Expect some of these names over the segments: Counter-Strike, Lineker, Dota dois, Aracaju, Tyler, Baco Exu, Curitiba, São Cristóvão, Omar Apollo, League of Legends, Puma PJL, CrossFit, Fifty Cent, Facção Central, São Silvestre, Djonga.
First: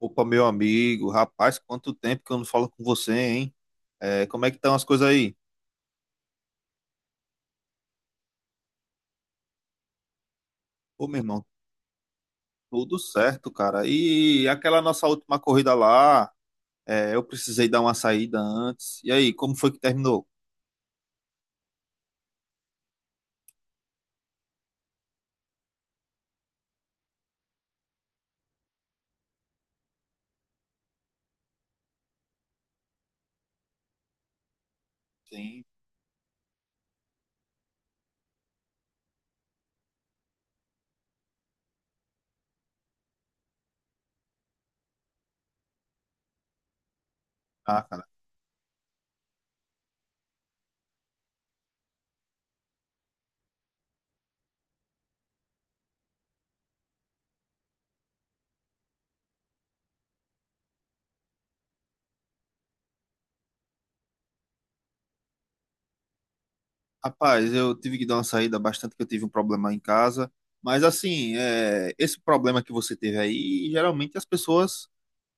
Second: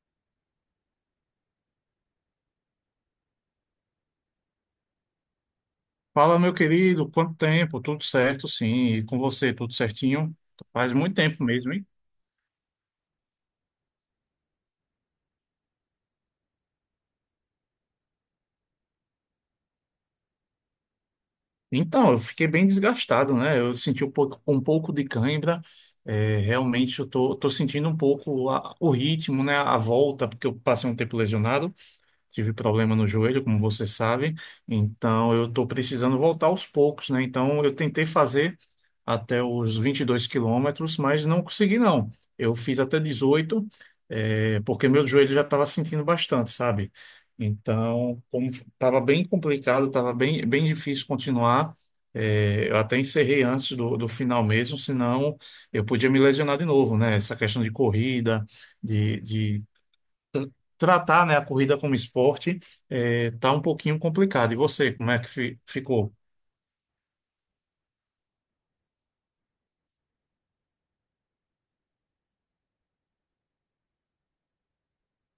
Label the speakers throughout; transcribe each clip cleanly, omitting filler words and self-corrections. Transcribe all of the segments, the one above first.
Speaker 1: Opa, meu amigo, rapaz, quanto tempo que eu não falo com você, hein? É, como é que estão as coisas aí?
Speaker 2: Fala, meu querido, quanto tempo? Tudo certo, sim. E com você, tudo certinho? Faz
Speaker 1: Ô,
Speaker 2: muito
Speaker 1: meu irmão,
Speaker 2: tempo mesmo, hein?
Speaker 1: tudo certo, cara. E aquela nossa última corrida lá, é, eu precisei dar uma saída antes. E aí, como foi que terminou?
Speaker 2: Então, eu fiquei bem desgastado, né? Eu senti um pouco de cãibra. É, realmente, eu tô sentindo um pouco o ritmo, né? A volta, porque eu passei um tempo lesionado. Tive problema no joelho, como você sabe, então eu
Speaker 1: Sim.
Speaker 2: estou precisando voltar aos poucos, né? Então eu tentei fazer até os 22 quilômetros, mas não consegui, não. Eu fiz até 18, porque meu joelho já estava sentindo bastante, sabe? Então, como estava bem complicado, estava bem difícil continuar. Eh, eu até encerrei antes do final mesmo, senão eu podia me lesionar de novo, né? Essa questão de corrida, de tratar, né, a corrida como esporte é, tá um pouquinho complicado. E você, como é que ficou?
Speaker 1: Rapaz, eu tive que dar uma saída bastante, que eu tive um problema em casa. Mas assim, é, esse problema que você teve aí, geralmente as pessoas,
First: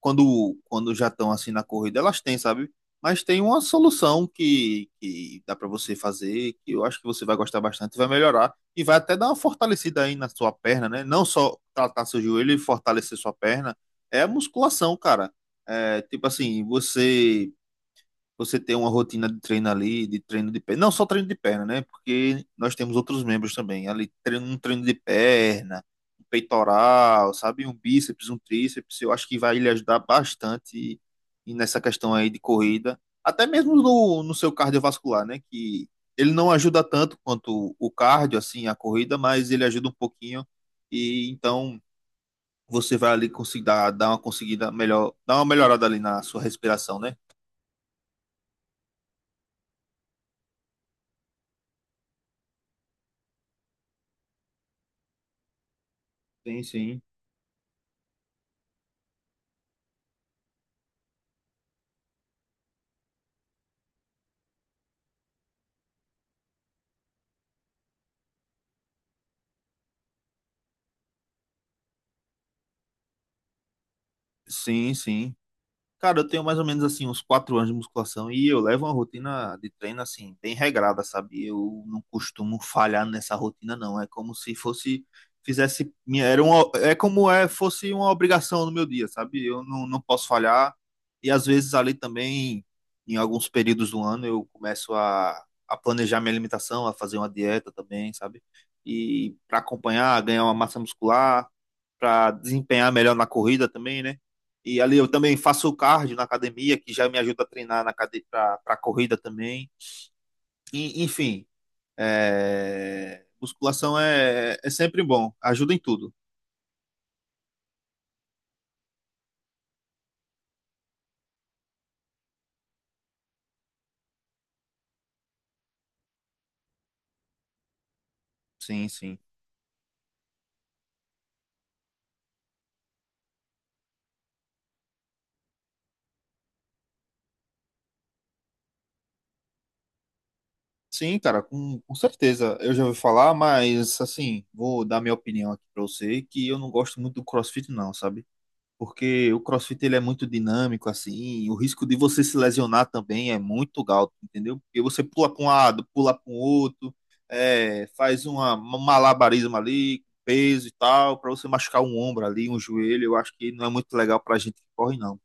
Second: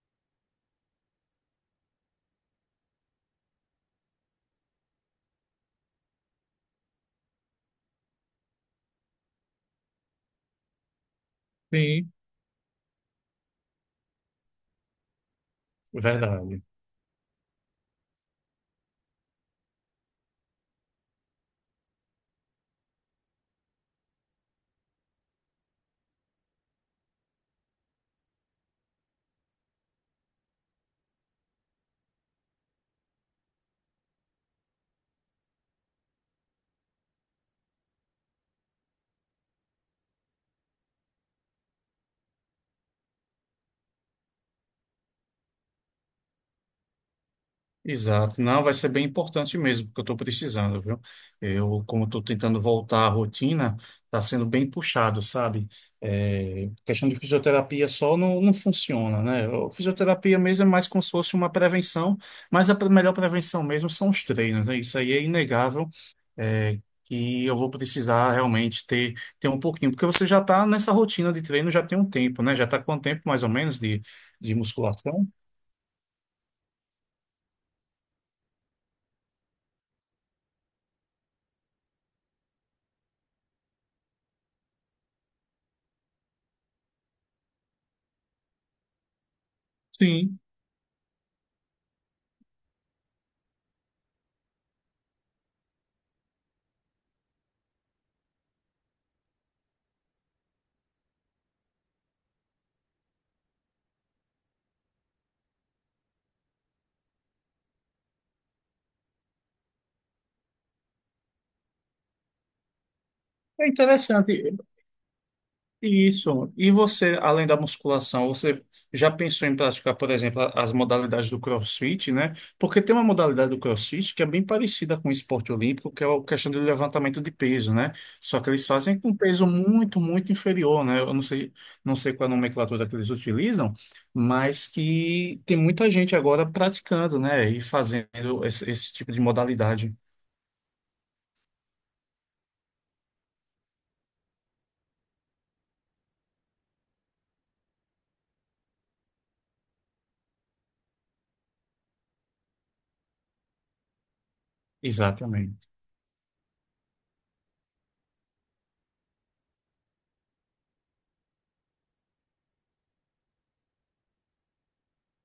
Speaker 1: quando já estão assim na corrida, elas têm, sabe? Mas tem uma solução que dá para você fazer, que eu acho que você vai gostar bastante, vai melhorar e vai até dar uma fortalecida aí na sua perna, né? Não só tratar
Speaker 2: Sim.
Speaker 1: seu joelho e fortalecer sua perna, é a musculação, cara. É, tipo
Speaker 2: Verdade.
Speaker 1: assim, você ter uma rotina de treino ali, de treino de perna. Não só treino de perna, né? Porque nós temos outros membros também. Ali, treino, um treino de perna, um peitoral, sabe? Um bíceps, um tríceps. Eu acho que vai lhe ajudar bastante e nessa questão aí de corrida. Até mesmo no seu cardiovascular, né? Que ele não ajuda tanto quanto o cardio, assim, a corrida, mas ele ajuda um pouquinho. E então você vai ali conseguir dar uma conseguida melhor, dar uma melhorada ali na sua respiração, né?
Speaker 2: Exato. Não, vai ser bem importante mesmo, porque eu estou precisando, viu? Eu, como estou tentando voltar à rotina, está sendo bem puxado, sabe?
Speaker 1: Sim,
Speaker 2: É,
Speaker 1: sim.
Speaker 2: questão de fisioterapia só não funciona, né? Fisioterapia mesmo é mais como se fosse uma prevenção, mas a melhor prevenção mesmo são os treinos, né? Isso aí é inegável. é, que eu vou precisar realmente ter um pouquinho, porque você já está nessa rotina de treino já tem um tempo, né? Já está com um tempo mais ou menos de
Speaker 1: Sim,
Speaker 2: musculação.
Speaker 1: sim. Cara, eu tenho mais ou menos assim uns 4 anos de musculação e eu levo uma rotina de treino assim bem regrada, sabe? Eu não costumo falhar nessa rotina, não. É como se fosse fizesse minha era uma, é como é fosse uma obrigação no meu dia, sabe? Eu não, não posso
Speaker 2: Sim,
Speaker 1: falhar e às vezes ali também em alguns períodos do ano eu começo a planejar minha alimentação, a fazer uma dieta também, sabe? E para acompanhar, ganhar uma massa muscular, para desempenhar melhor na corrida também, né? E ali eu também faço o cardio na academia, que já me ajuda a treinar para corrida também. E, enfim, é,
Speaker 2: é
Speaker 1: musculação
Speaker 2: interessante.
Speaker 1: é, é sempre bom, ajuda em tudo.
Speaker 2: Isso. E você, além da musculação, você já pensou em praticar, por exemplo, as modalidades do CrossFit, né? Porque tem uma modalidade do CrossFit que é bem parecida com o esporte olímpico, que é a questão do levantamento de peso, né? Só que eles
Speaker 1: Sim,
Speaker 2: fazem com um
Speaker 1: sim.
Speaker 2: peso muito, muito inferior, né? Eu não sei qual é a nomenclatura que eles utilizam, mas que tem muita gente agora praticando, né? E fazendo esse tipo de modalidade.
Speaker 1: Sim, cara, com certeza. Eu já ouvi falar, mas assim, vou dar minha opinião aqui pra você, que eu não gosto muito do CrossFit, não, sabe? Porque o CrossFit ele é muito dinâmico assim, o risco de você se lesionar também é muito alto, entendeu? Porque você pula para um
Speaker 2: Exatamente.
Speaker 1: lado, pula para o outro, é, faz uma, um malabarismo ali, peso e tal, para você machucar um ombro ali, um joelho, eu acho que não é muito legal para gente que corre não.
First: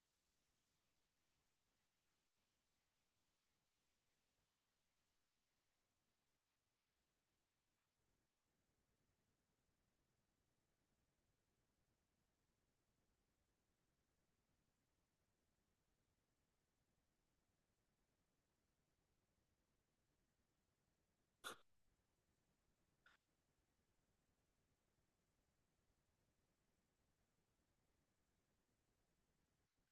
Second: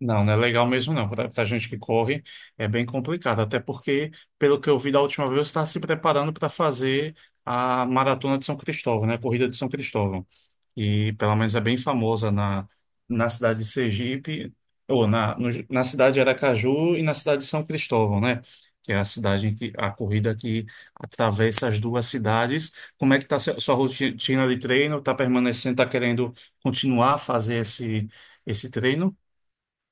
Speaker 2: Não, não é legal mesmo não. Para a gente que corre é bem complicado, até porque, pelo que eu vi da última vez, você está se preparando para fazer a Maratona de São Cristóvão, né? A Corrida de São Cristóvão. E pelo menos é bem famosa na cidade de Sergipe, ou na, no- na cidade de Aracaju e na cidade de São Cristóvão, né? Que é a cidade em que a corrida que atravessa as duas cidades. Como é que está sua rotina de treino? Está permanecendo, está querendo continuar a fazer esse treino?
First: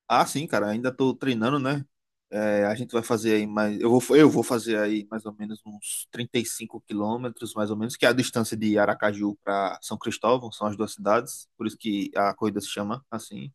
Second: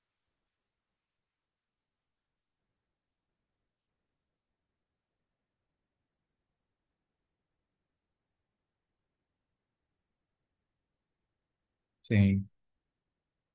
Speaker 1: Ah, sim, cara, ainda tô treinando, né? É, a gente vai fazer aí mais. Eu vou fazer aí mais ou menos uns 35 quilômetros, mais ou menos, que é a distância de Aracaju para São Cristóvão, são as duas cidades, por isso que a
Speaker 2: Sim.
Speaker 1: corrida se chama assim.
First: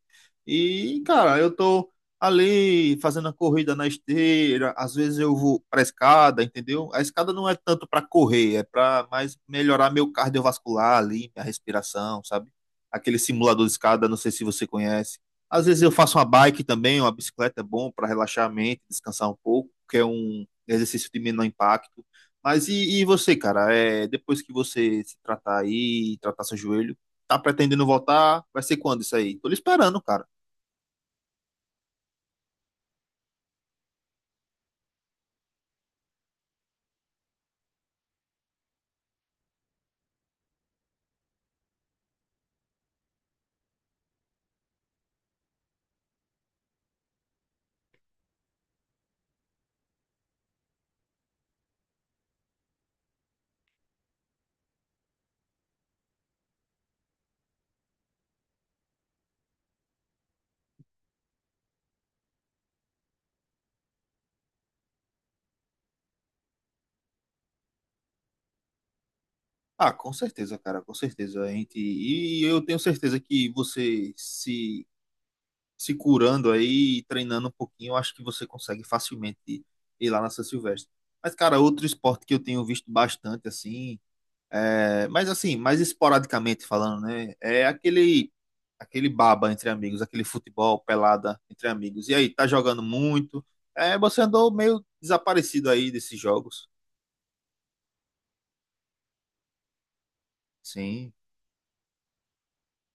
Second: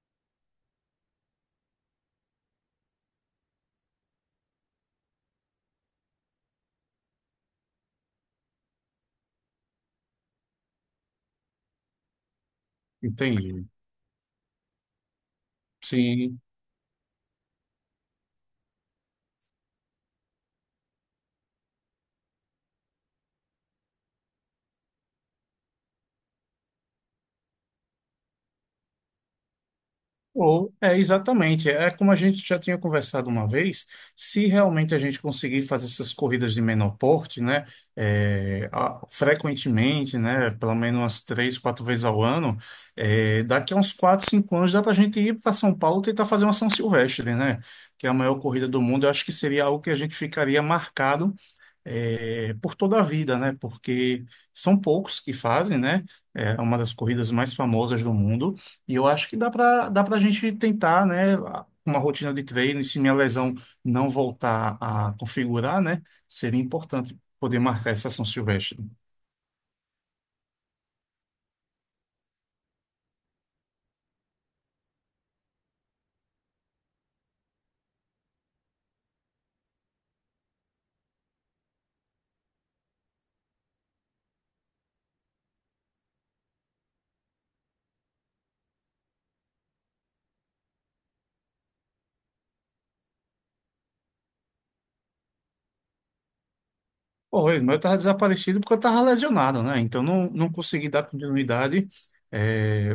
Speaker 1: E, cara, eu tô ali fazendo a corrida na esteira, às vezes eu vou pra escada, entendeu? A escada não é tanto para correr, é para mais melhorar meu cardiovascular ali, minha respiração, sabe? Aquele simulador
Speaker 2: Entendi.
Speaker 1: de escada, não sei se você conhece. Às vezes eu faço uma
Speaker 2: Sim.
Speaker 1: bike também, uma bicicleta é bom para relaxar a mente, descansar um pouco, que é um exercício de menor impacto. Mas e você, cara? É, depois que você se tratar aí, tratar seu joelho, tá pretendendo voltar? Vai ser quando isso aí? Tô lhe esperando, cara.
Speaker 2: Ou é exatamente, é como a gente já tinha conversado uma vez, se realmente a gente conseguir fazer essas corridas de menor porte, né, frequentemente, né, pelo menos umas três, quatro vezes ao ano, daqui a uns 4, 5 anos dá para a gente ir para São Paulo tentar fazer uma São Silvestre, né, que é a maior corrida do mundo. Eu acho que seria algo que a gente ficaria marcado por toda a vida, né? Porque são poucos que fazem, né? É uma das corridas mais famosas do mundo. E eu acho que dá para a gente tentar, né? Uma rotina de treino, e se minha lesão não voltar a configurar, né? Seria importante poder marcar essa São Silvestre.
Speaker 1: Ah, com certeza, cara, com certeza. A gente, e eu tenho certeza que você se curando aí, e treinando um pouquinho, eu acho que você consegue facilmente ir lá na São Silvestre. Mas, cara, outro esporte que eu tenho visto bastante, assim, é, mas assim, mais esporadicamente falando, né? É aquele aquele baba entre amigos, aquele futebol pelada entre amigos. E aí, tá jogando muito? É, você andou meio desaparecido aí desses jogos.
Speaker 2: Oi, mas eu estava desaparecido porque eu estava lesionado, né? Então não consegui dar
Speaker 1: Sim,
Speaker 2: continuidade. É,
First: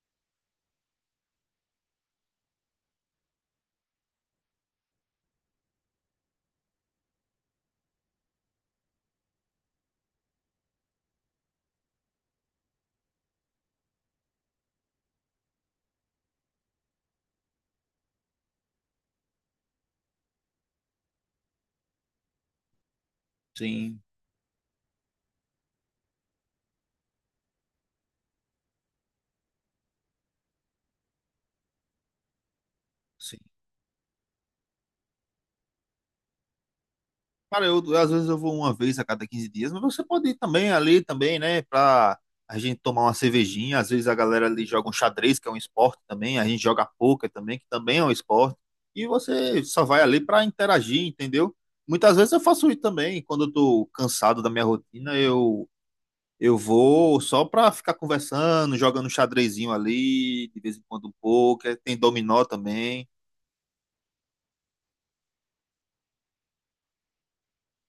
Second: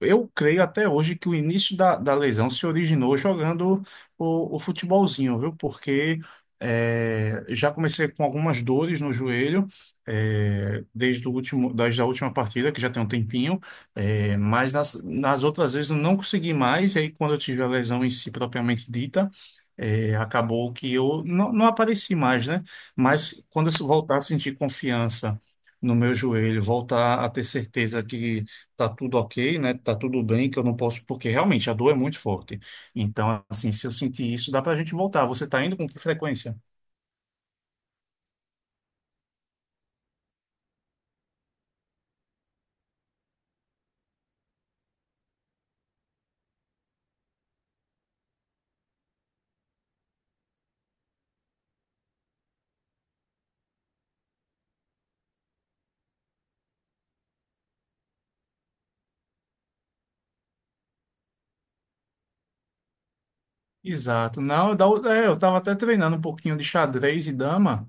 Speaker 2: eu creio até hoje que o início da lesão se originou jogando o futebolzinho, viu? Porque já comecei com algumas dores no joelho, desde a última partida, que já tem um tempinho, mas nas outras vezes eu não consegui mais, e aí quando eu tive a lesão em si propriamente dita, acabou que eu não apareci mais, né? Mas quando eu
Speaker 1: sim,
Speaker 2: voltar a sentir confiança no meu joelho, voltar a ter certeza que tá tudo ok, né? Tá tudo bem, que eu não posso, porque realmente a dor é muito forte.
Speaker 1: sim.
Speaker 2: Então, assim, se eu sentir isso, dá pra gente voltar. Você tá indo com que frequência?
Speaker 1: Cara, às vezes eu vou uma vez a cada 15 dias, mas você pode ir também ali também, né? Pra a gente tomar uma cervejinha. Às vezes a galera ali joga um xadrez, que é um esporte também. A gente joga pôquer também, que também é um esporte. E você só vai ali pra interagir, entendeu? Muitas vezes eu faço isso também. Quando eu tô cansado da minha rotina, eu vou só pra ficar conversando, jogando um xadrezinho ali, de vez em quando um pôquer. Tem dominó também.
Speaker 2: Exato. Não, eu estava até treinando um pouquinho de xadrez e dama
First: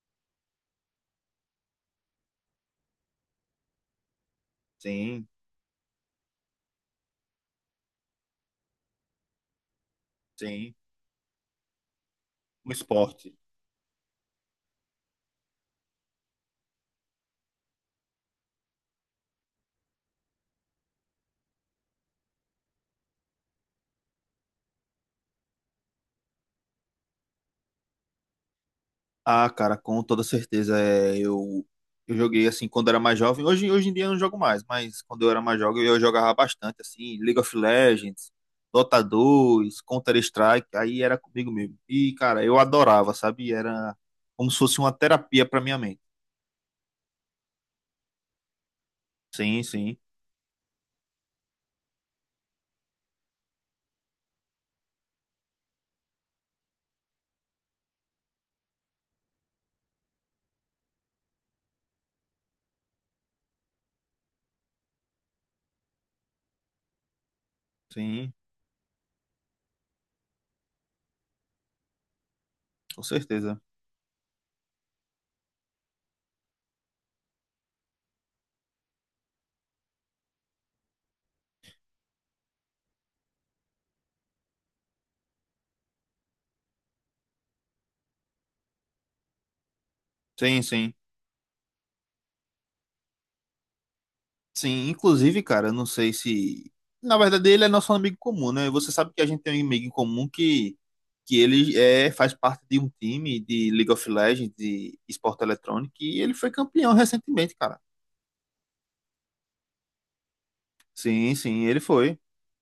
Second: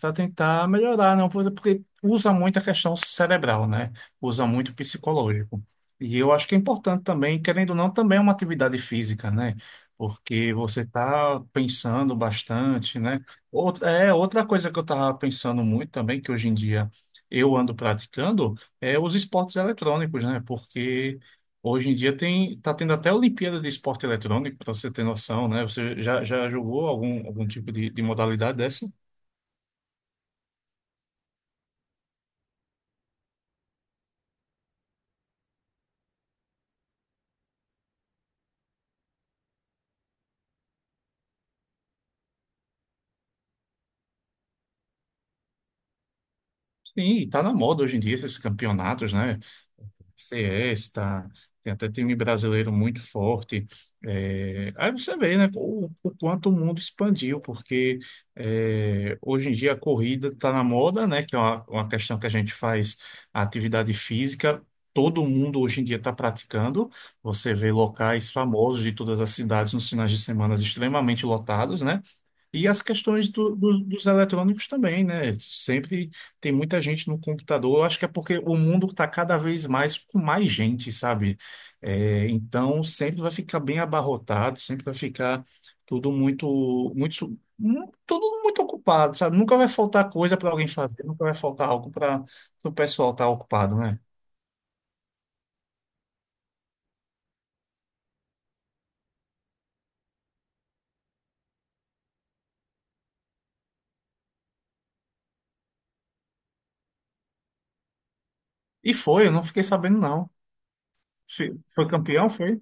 Speaker 2: para tentar melhorar, não, porque usa muito a questão cerebral, né? Usa muito o
Speaker 1: Sim,
Speaker 2: psicológico. E eu acho que é importante também, querendo ou não, também é uma atividade física, né? Porque
Speaker 1: sim.
Speaker 2: você está pensando
Speaker 1: Um
Speaker 2: bastante, né?
Speaker 1: esporte.
Speaker 2: Outra coisa que eu estava pensando muito também, que hoje em dia eu ando praticando, os esportes eletrônicos, né? Porque hoje em dia tá tendo até Olimpíada de Esporte Eletrônico, para você ter noção, né? Você já jogou algum tipo de modalidade dessa?
Speaker 1: Ah, cara, com toda certeza. É, eu joguei assim quando era mais jovem. Hoje, hoje em dia eu não jogo mais, mas quando eu era mais jovem eu jogava bastante, assim, League of Legends, Dota 2, Counter-Strike, aí era comigo mesmo. E, cara, eu adorava, sabe? Era como se fosse uma terapia pra minha mente.
Speaker 2: Sim, e tá na moda hoje em dia esses campeonatos, né?
Speaker 1: Sim, sim,
Speaker 2: Fiesta, tem até time brasileiro muito forte. É, aí você vê, né, o quanto o mundo expandiu, porque hoje em dia a corrida está na moda, né, que é uma questão que a gente faz a atividade física. Todo mundo hoje em dia está praticando. Você vê locais
Speaker 1: sim,
Speaker 2: famosos de todas as cidades nos finais de semana extremamente lotados, né? E as
Speaker 1: com
Speaker 2: questões
Speaker 1: certeza.
Speaker 2: dos eletrônicos também, né? Sempre tem muita gente no computador. Eu acho que é porque o mundo está cada vez mais com mais gente, sabe? É, então sempre vai ficar bem abarrotado, sempre vai ficar tudo muito ocupado, sabe? Nunca vai faltar coisa para
Speaker 1: Sim,
Speaker 2: alguém
Speaker 1: sim.
Speaker 2: fazer, nunca vai faltar algo para o pessoal estar ocupado, né?
Speaker 1: Sim, inclusive, cara, eu não sei se. Na verdade, ele é nosso amigo comum, né? Você sabe que a gente tem um amigo em comum que ele é, faz parte de um time de League of Legends, de esporte eletrônico, e ele foi campeão recentemente, cara.
Speaker 2: E foi, eu não fiquei sabendo, não.
Speaker 1: Sim, sim, ele
Speaker 2: Foi
Speaker 1: foi.
Speaker 2: campeão, foi?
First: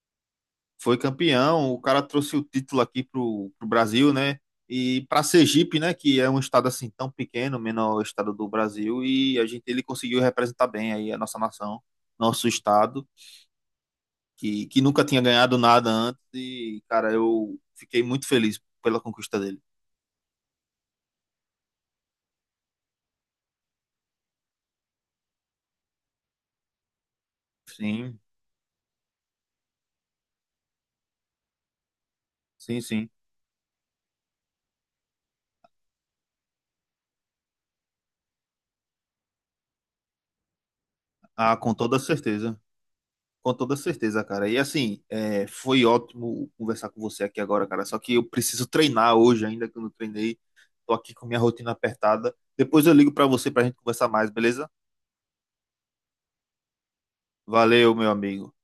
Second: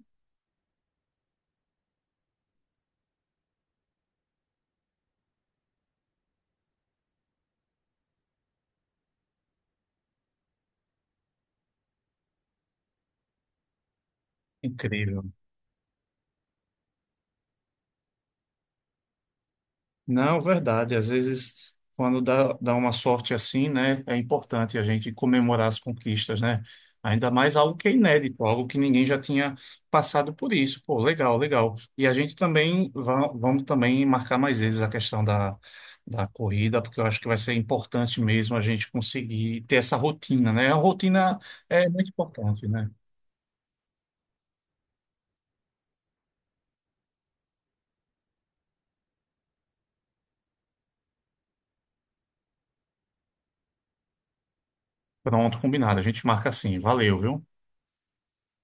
Speaker 1: Foi campeão. O cara trouxe o título aqui pro Brasil, né? E pra Sergipe, né? Que é um estado assim tão pequeno, menor estado do Brasil, e a gente ele conseguiu representar bem aí a nossa nação, nosso estado. Que nunca tinha
Speaker 2: Incrível.
Speaker 1: ganhado nada antes e, cara, eu fiquei muito feliz pela conquista dele.
Speaker 2: Não, verdade. Às vezes, quando dá uma sorte assim, né, é importante a gente comemorar as conquistas, né? Ainda mais algo que é
Speaker 1: Sim,
Speaker 2: inédito, algo que ninguém já tinha passado por isso. Pô, legal, legal. E a gente
Speaker 1: sim,
Speaker 2: também
Speaker 1: sim.
Speaker 2: vamos também marcar mais vezes a questão da corrida, porque eu acho que vai ser importante mesmo a gente conseguir ter essa rotina, né? A rotina
Speaker 1: Ah, com
Speaker 2: é
Speaker 1: toda
Speaker 2: muito
Speaker 1: certeza.
Speaker 2: importante, né?
Speaker 1: Com toda certeza, cara. E assim, é, foi ótimo conversar com você aqui agora, cara. Só que eu preciso treinar hoje ainda, que eu não treinei. Tô aqui com minha rotina apertada. Depois eu ligo pra você pra gente conversar mais, beleza?
Speaker 2: Pronto, combinado. A gente marca assim. Valeu, viu?
Speaker 1: Valeu, meu amigo.